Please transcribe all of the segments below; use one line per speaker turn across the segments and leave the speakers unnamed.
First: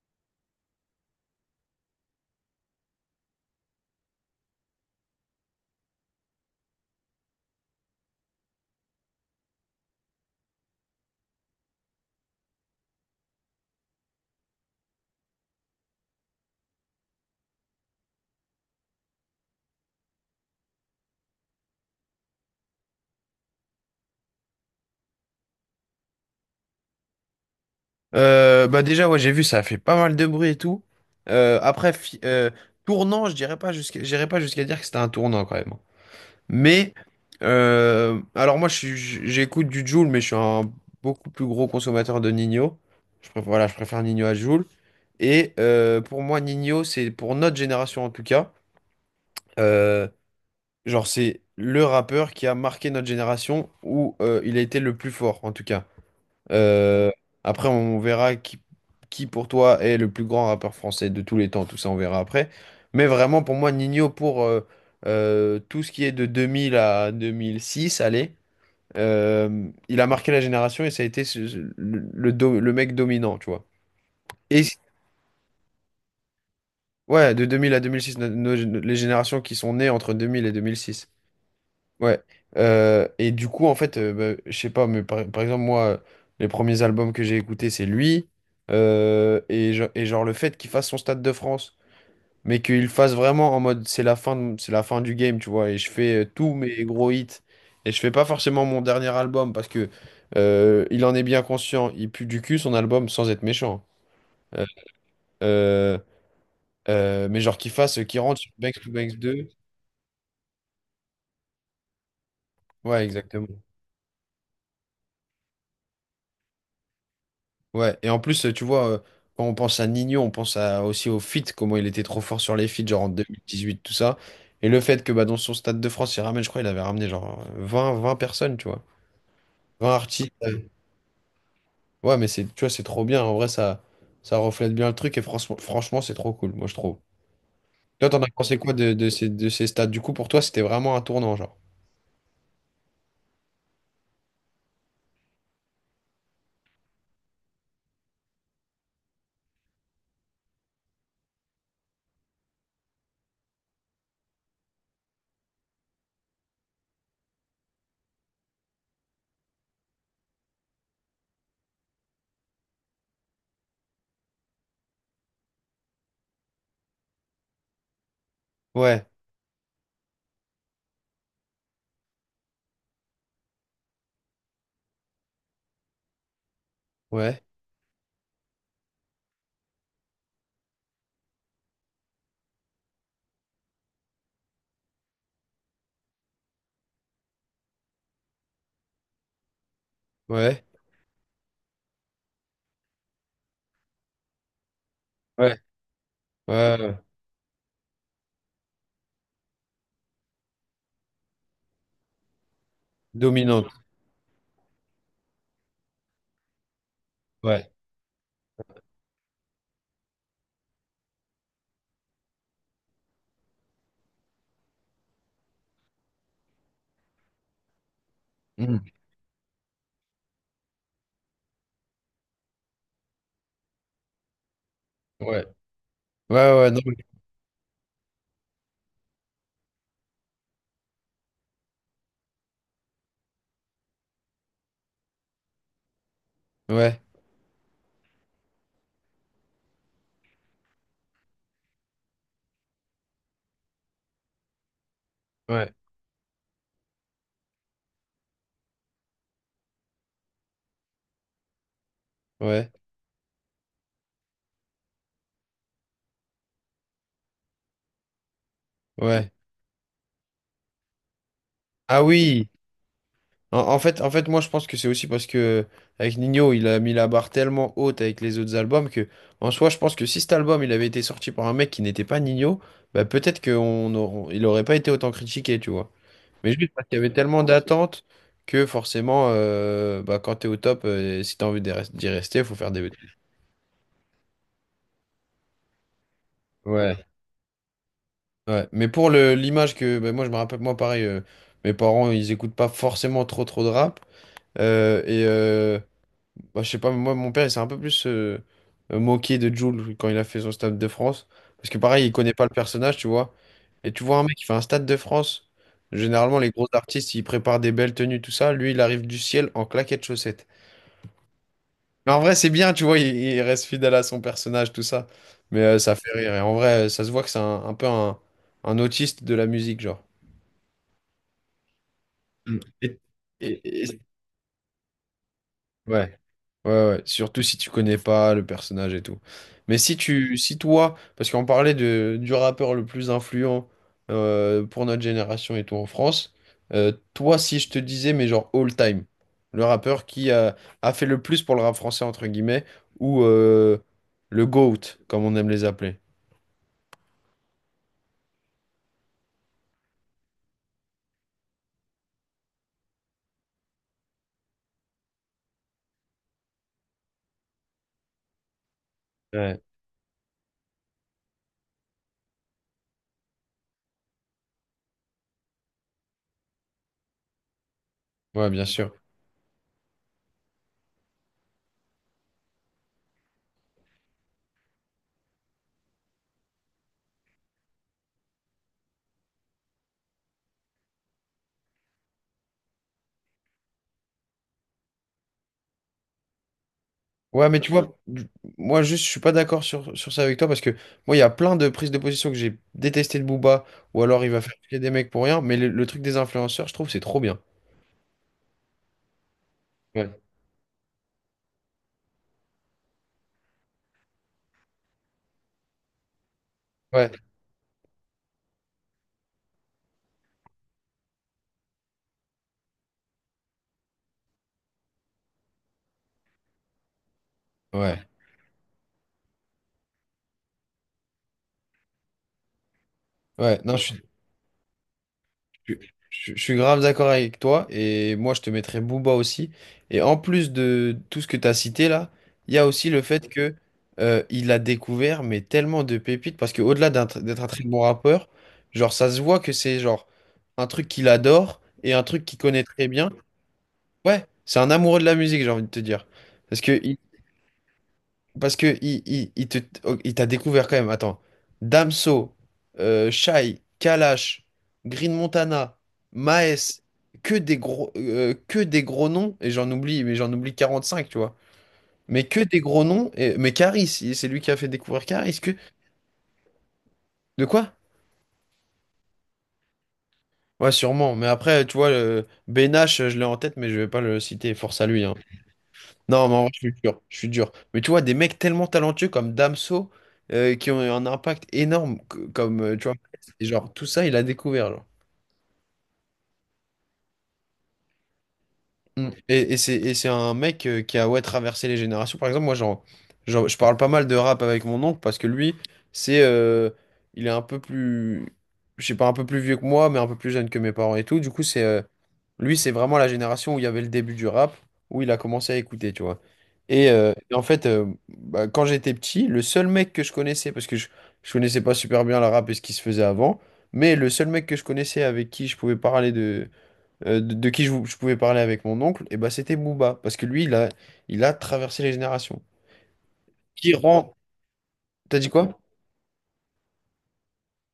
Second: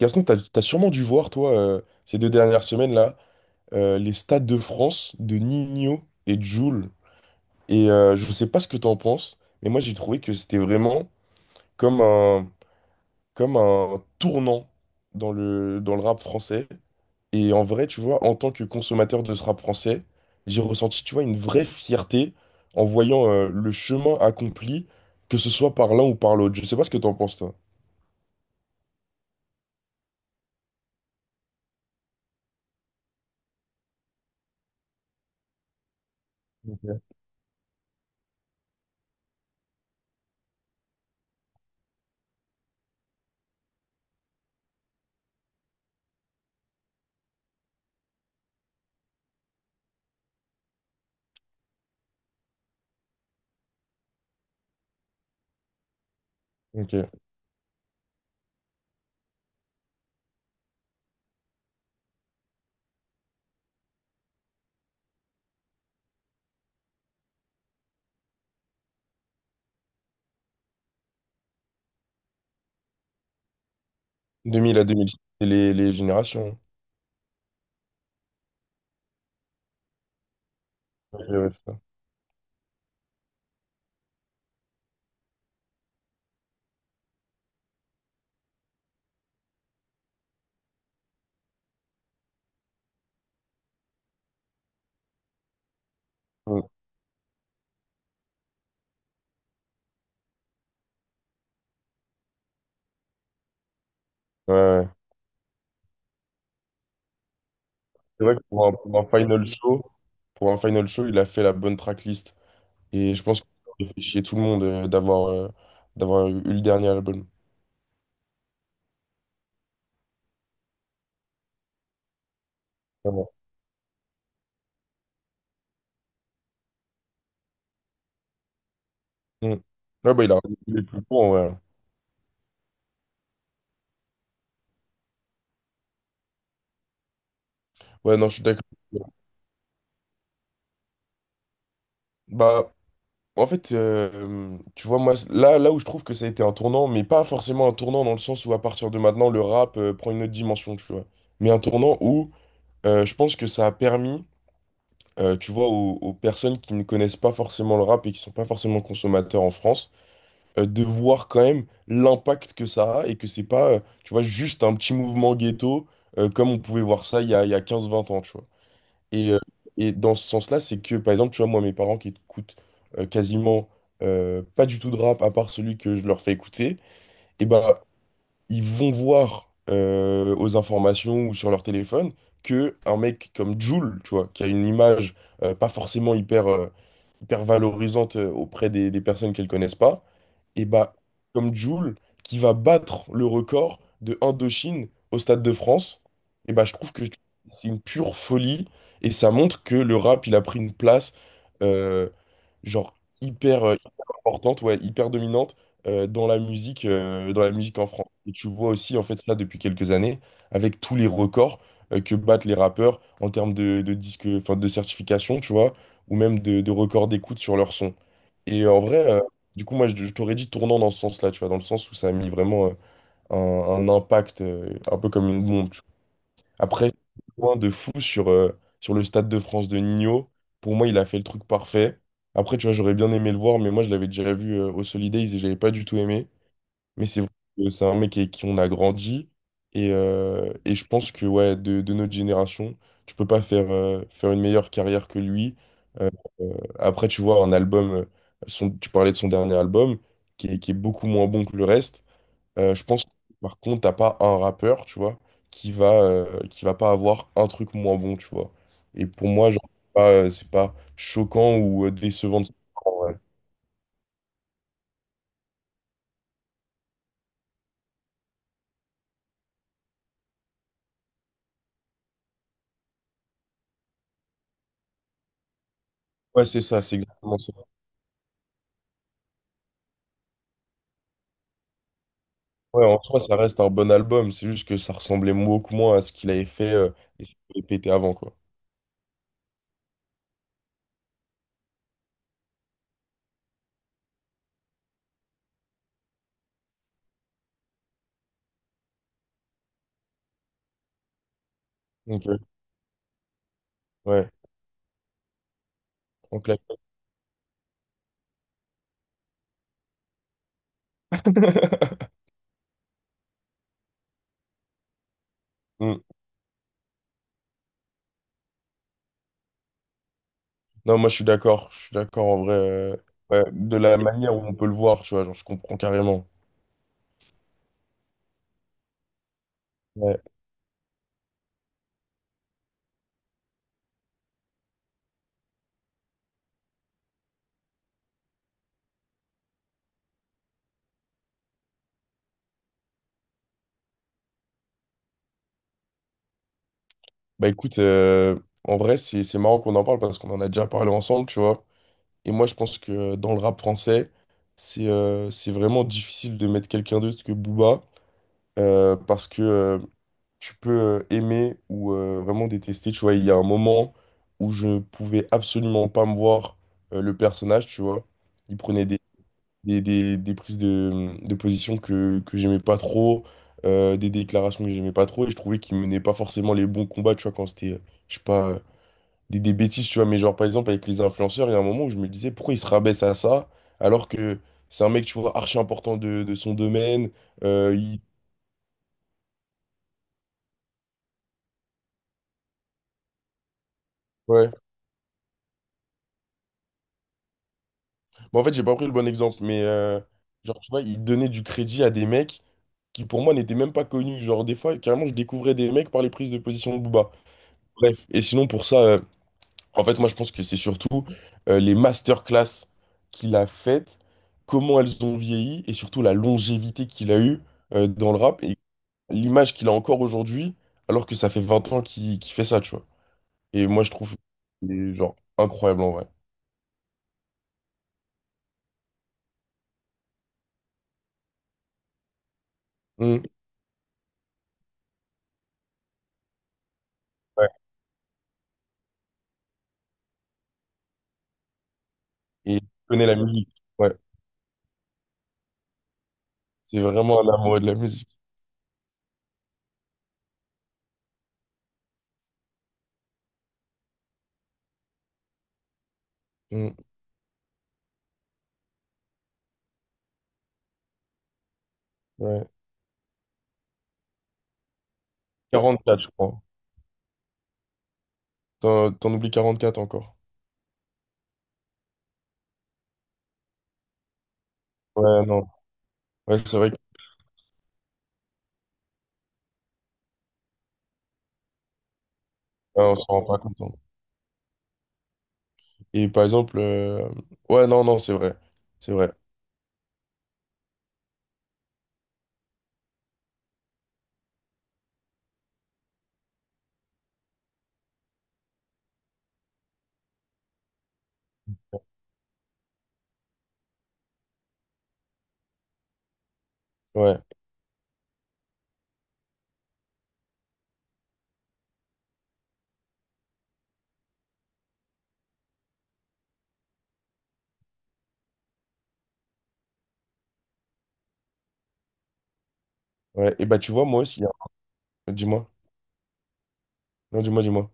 Gaston, t'as sûrement dû voir, toi, ces deux dernières semaines-là, les stades de France de Nino et Jul. Et je sais pas ce que t'en penses, mais moi j'ai trouvé que c'était vraiment comme un, comme un tournant dans le rap français. Et en vrai, tu vois, en tant que consommateur de ce rap français, j'ai ressenti, tu vois, une vraie fierté en voyant le chemin accompli, que ce soit par l'un ou par l'autre. Je sais pas ce que t'en penses, toi.
Bah déjà, ouais, j'ai vu, ça a fait pas mal de bruit et tout. Après, tournant, je dirais pas jusqu'à, j'irais pas jusqu'à dire que c'était un tournant quand même. Mais,
Ok.
alors moi, j'écoute du Jul, mais je suis un beaucoup plus gros consommateur de Ninho. Je préfère, voilà, je préfère Ninho à Jul. Et pour moi, Ninho, c'est pour notre génération en tout cas. euh, genre, c'est le rappeur qui a marqué notre génération où il a été le plus fort en tout cas.
Ok.
Euh, Après, on verra qui pour toi est le plus grand rappeur français de tous les temps. Tout ça, on verra après. Mais vraiment, pour moi, Nino, pour tout ce qui est de 2000 à 2006, allez, il a marqué la génération et ça a été le mec dominant, tu vois. Et si,
2000 à 2006, c'est les générations.
ouais, de 2000 à 2006, les générations qui sont nées entre 2000 et 2006.
Ok, ouais.
Ouais. Et du coup, en fait, bah, je sais pas, mais par exemple, moi, les premiers albums que j'ai écoutés, c'est lui. Et, genre, le fait qu'il fasse son Stade de France, mais qu'il fasse vraiment en mode c'est la fin, c'est la fin du game, tu vois. Et je fais tous
Mm.
mes gros hits. Et je fais pas forcément mon dernier album parce que il en est bien conscient. Il pue du cul son album sans être méchant.
Ouais,
Hein.
ouais.
Euh, mais genre, qu'il
C'est vrai
rentre
que
sur
pour
Banks to Banks deux.
pour un final show, il a fait la bonne tracklist.
Ouais,
Et je pense que
exactement.
ça fait chier tout le monde d'avoir eu le dernier album.
Ouais, et en plus, tu vois, quand on pense à Nino, on pense aussi au fit comment il était trop fort sur les feats, genre en deux
Vraiment.
mille dix-huit tout ça. Et le fait que bah, dans son Stade de France, il ramène, je crois, il avait ramené genre vingt personnes, tu vois.
Mm.
vingt
Ouais, bah,
artistes.
il a raison,
Ouais.
il est plus court, ouais.
Ouais, mais c'est, tu vois, c'est trop bien. En vrai, ça reflète bien le truc et franchement, franchement, c'est trop cool, moi, je trouve. Toi,
Ouais,
t'en as
non, je suis
pensé
d'accord.
quoi de ces stades? Du coup, pour toi, c'était vraiment un tournant, genre.
Bah, en fait, tu vois, moi, là où je trouve que ça a été un tournant, mais pas forcément un tournant dans le sens où à partir de maintenant, le rap prend une autre dimension, tu vois. Mais un tournant où je pense que ça a permis. Tu vois, aux personnes qui ne connaissent pas forcément le rap et qui sont pas forcément consommateurs en France, de voir quand même l'impact que ça a et que c'est pas, tu vois, juste un petit mouvement ghetto comme on pouvait voir ça il y a 15 20 ans, tu vois.
Ouais,
Et, euh, et dans ce sens-là, c'est que, par exemple, tu vois, moi, mes parents qui écoutent quasiment pas du tout de rap à part celui que je leur fais écouter,
ouais,
et ben ils vont voir aux informations ou sur leur téléphone que un mec comme Jul, tu vois, qui a une image pas forcément hyper valorisante auprès des personnes qu'elles connaissent pas,
ouais,
et bah, comme Jul, qui va battre le record de Indochine au Stade de
ouais,
France, et bah, je
ouais,
trouve
ouais.
que c'est une pure folie et ça montre que le rap, il a pris une place euh, genre hyper,
Dominante.
euh, hyper importante, ouais, hyper dominante dans la
Ouais.
musique en France. Et tu vois aussi en fait ça depuis quelques années avec tous les records que battent les rappeurs en termes de disque, enfin de certification, tu vois, ou même de records d'écoute sur leur son. Et en
Mm.
vrai, du coup, moi, je t'aurais dit tournant dans ce sens-là, tu vois, dans le sens où ça a mis vraiment un impact, un peu comme
Ouais,
une bombe, tu
ouais,
vois.
ouais, non,
Après, point de fou sur, sur le Stade de France de Nino. Pour moi, il a fait le truc parfait. Après, tu vois, j'aurais bien aimé le voir, mais moi, je l'avais déjà vu au Solidays et j'avais pas du tout aimé.
ouais,
Mais c'est vrai que c'est un mec avec qui on a grandi. Et je pense que ouais, de notre génération, tu peux pas faire, faire une meilleure carrière que lui.
ouais,
Euh, euh, Après, tu vois, un album, tu parlais de son dernier album, qui est beaucoup moins bon que le reste.
ouais.
Je pense que, par contre, t'as pas un rappeur, tu vois, qui va pas avoir un truc moins bon, tu vois. Et pour
Ouais.
moi, genre, c'est pas choquant ou
Ah
décevant.
oui,
Ouais,
en fait, moi je pense que c'est aussi parce que avec Nino, il a mis la barre tellement haute avec les autres albums que, en soi, je pense que si cet album il avait été sorti par un mec qui n'était pas Nino, bah peut-être il aurait pas été autant critiqué, tu vois.
Ouais,
Mais
c'est
juste
ça,
parce
c'est
qu'il y avait
exactement
tellement
ça.
d'attentes que forcément, bah, quand t'es au top, si t'as envie d'y rester, faut faire
Ouais,
des.
en soi, ça reste un bon album. C'est juste que ça ressemblait beaucoup moins à ce qu'il avait fait
Ouais.
et ce qu'il avait pété avant, quoi.
Ouais. Mais pour le l'image que, bah, moi je me rappelle, moi pareil, mes parents ils écoutent pas forcément trop trop de rap. Et, bah, je sais pas, mais moi, mon père, il s'est un peu plus moqué de Jules quand il a fait son Stade de France. Parce que pareil, il
Ok.
connaît pas le personnage, tu vois. Et tu vois un
Ouais,
mec qui fait un Stade de France. Généralement,
on
les gros
claque.
artistes, ils préparent des belles tenues, tout ça. Lui, il arrive du ciel en claquettes chaussettes. Mais en vrai, c'est bien, tu vois, il reste fidèle à son personnage, tout ça. Mais ça
Hmm.
fait rire. Et en vrai, ça se voit que c'est un peu un autiste de la musique, genre.
Non, moi, je suis d'accord. Je suis d'accord, en vrai.
Mm. Et,
Ouais,
Et,
de la
et-
manière où on peut le voir, tu vois, genre, je comprends
ouais,
carrément.
ouais, ouais. Surtout si tu connais pas le personnage et tout. Mais
Ouais.
si toi, parce qu'on parlait du rappeur le plus influent pour notre génération et tout en France, toi, si je te disais, mais genre all time, le rappeur a fait le plus pour le rap français, entre guillemets, ou le GOAT, comme on aime les appeler.
Bah, écoute, en vrai, c'est marrant qu'on en parle parce qu'on en a déjà parlé ensemble, tu vois. Et moi, je pense que dans le rap français, c'est vraiment difficile de mettre quelqu'un d'autre que Booba. Parce que
Ouais.
tu peux aimer ou vraiment détester. Tu vois, il y a un moment où je pouvais absolument pas me voir le personnage, tu vois.
Ouais,
Il
bien
prenait
sûr.
des prises de position que j'aimais pas trop, des déclarations que j'aimais pas trop, et je trouvais qu'il menait pas forcément les bons combats, tu vois, quand c'était, je sais pas, des bêtises, tu vois. Mais genre, par exemple, avec les influenceurs, il y a un moment où je me disais, pourquoi il se rabaisse à ça, alors que c'est un mec, tu vois, archi important de son domaine,
Ouais, mais tu
euh,
Vois,
il...
moi juste, je suis pas d'accord sur ça avec toi parce que moi, il y a plein de prises de position que j'ai détesté de Booba ou alors il va
ouais.
faire chier des mecs pour rien, mais le truc des influenceurs, je trouve, c'est trop bien.
Bon, en fait, j'ai pas pris le bon exemple, mais
Ouais.
genre, tu vois, il donnait du crédit à des mecs qui, pour moi, n'étaient même pas connus. Genre, des fois, carrément, je découvrais des mecs par les prises de position de
Ouais,
Booba. Bref, et sinon, pour ça, en fait, moi, je pense que c'est surtout les masterclass qu'il a faites, comment elles ont vieilli, et surtout la longévité qu'il a eue
ouais,
dans le rap, et l'image qu'il a encore aujourd'hui, alors que ça fait 20 ans qu'il fait ça, tu vois.
ouais.
Et
Non,
moi, je trouve, genre,
Je,
incroyable en vrai.
je suis grave d'accord avec toi et moi je te mettrais Booba aussi. Et en plus de tout ce que tu as cité là, il y a aussi le
Mm.
fait que il a découvert mais tellement de pépites parce que au-delà d'être un
Ouais.
très bon rappeur, genre ça se voit que c'est genre un truc qu'il adore et un truc qu'il
Et il
connaît très
connaît
bien.
la musique. Ouais.
Ouais, c'est un amoureux de la musique, j'ai envie de te dire. Parce que
C'est
il,
vraiment un amoureux de la musique.
Parce que il t'a découvert quand même. Attends. Damso, Shai, Kalash, Green Montana, Maes,
Mm,
que des gros noms. Et j'en oublie, mais j'en oublie 45 tu vois. Mais que
ouais.
des gros noms. Et, mais Karis, c'est lui qui a fait découvrir Karis. Que,
44, je crois.
de quoi?
T'en oublies 44 encore.
Ouais, sûrement. Mais après, tu vois, Ben je l'ai en tête, mais je vais pas le citer. Force à lui, hein.
Ouais, non.
Non, mais
Ouais,
en vrai,
c'est
je
vrai
suis dur, je suis dur. Mais tu vois, des mecs tellement talentueux comme Damso, qui ont eu un impact énorme, comme, tu
qu'on
vois,
s'en rend pas
et
compte, hein.
genre, tout ça, il a découvert, genre.
Et par exemple, ouais, non, non, c'est vrai. C'est
Mm.
vrai.
C'est un mec qui a ouais, traversé les générations. Par exemple, moi, je parle pas mal de rap avec mon oncle parce que lui, c'est, euh, il est un peu plus, je sais pas, un peu plus vieux que moi, mais un peu plus jeune que mes parents et tout. Du coup, lui, c'est vraiment la génération où il y avait le début du rap, où il a commencé à écouter, tu vois.
Ouais,
En fait, bah, quand j'étais petit, le seul mec que je connaissais, parce que je connaissais pas super bien le rap et ce qui se faisait avant, mais le seul mec que je connaissais avec qui je pouvais parler de je pouvais parler avec mon oncle, et bah c'était Booba, parce que lui, il a traversé les générations.
ouais. Et bah,
Ce
tu
qui
vois, moi
rend...
aussi, hein.
T'as dit
Dis-moi.
quoi?
Non, dis-moi, dis-moi.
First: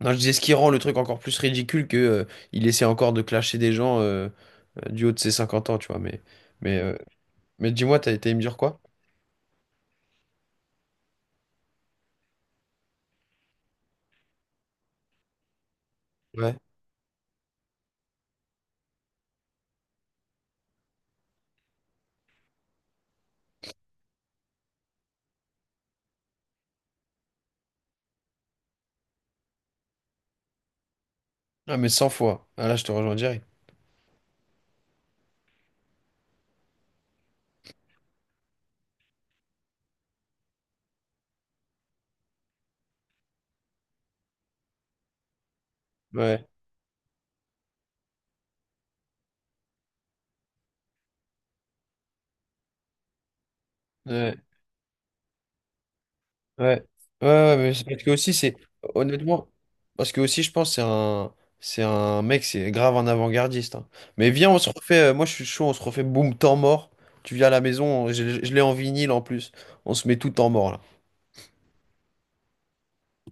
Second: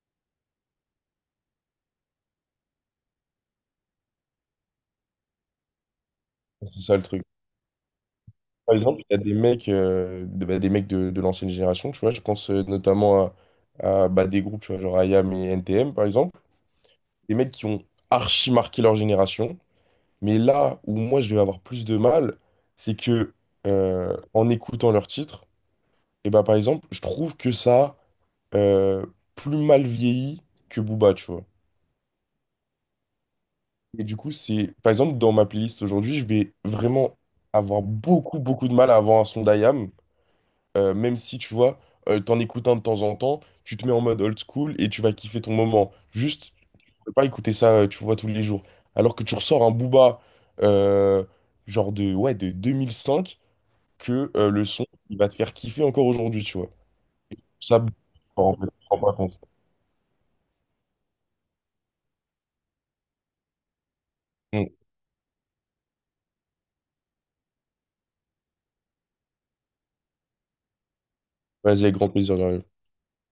Non, je disais ce qui rend le truc encore plus ridicule que il essaie encore de clasher des gens du haut de ses 50 ans, tu vois, mais,
C'est
euh,
ça le truc.
mais dis-moi, t'as été me dire
Par
quoi?
exemple, il y a des mecs, bah, des mecs de l'ancienne génération, tu vois. Je pense notamment à, bah, des groupes, tu vois, genre IAM et NTM, par exemple.
Ouais.
Des mecs qui ont archi marqué leur génération. Mais là où moi je vais avoir plus de mal, c'est que en écoutant leurs titres, et bah par exemple, je trouve que ça a plus mal vieilli que Booba, tu vois.
Ah, mais 100 fois. Ah, là, je te rejoins direct.
Et du coup, c'est par exemple dans ma playlist aujourd'hui, je vais vraiment avoir beaucoup beaucoup de mal à avoir un son d'IAM, même si tu vois, t'en écoutes un de temps en temps, tu te mets en mode old school et tu vas kiffer ton moment.
Ouais.
Juste, tu peux pas écouter ça, tu vois, tous les jours. Alors que tu ressors un Booba euh, genre de ouais de 2005 que
Ouais.
le son, il va te faire kiffer encore aujourd'hui, tu vois.
Ouais, ouais, ouais, mais c'est
Ça,
parce que aussi,
en
c'est
fait, je me rends pas compte.
honnêtement, parce que aussi, je pense, c'est un mec, c'est grave un avant-gardiste. Hein. Mais viens, on se
Mm.
refait, moi je suis chaud, on se refait boum, temps mort. Tu viens à la maison, je l'ai en vinyle en plus, on se met tout temps mort là.
Vas-y, avec grand plaisir, Dario.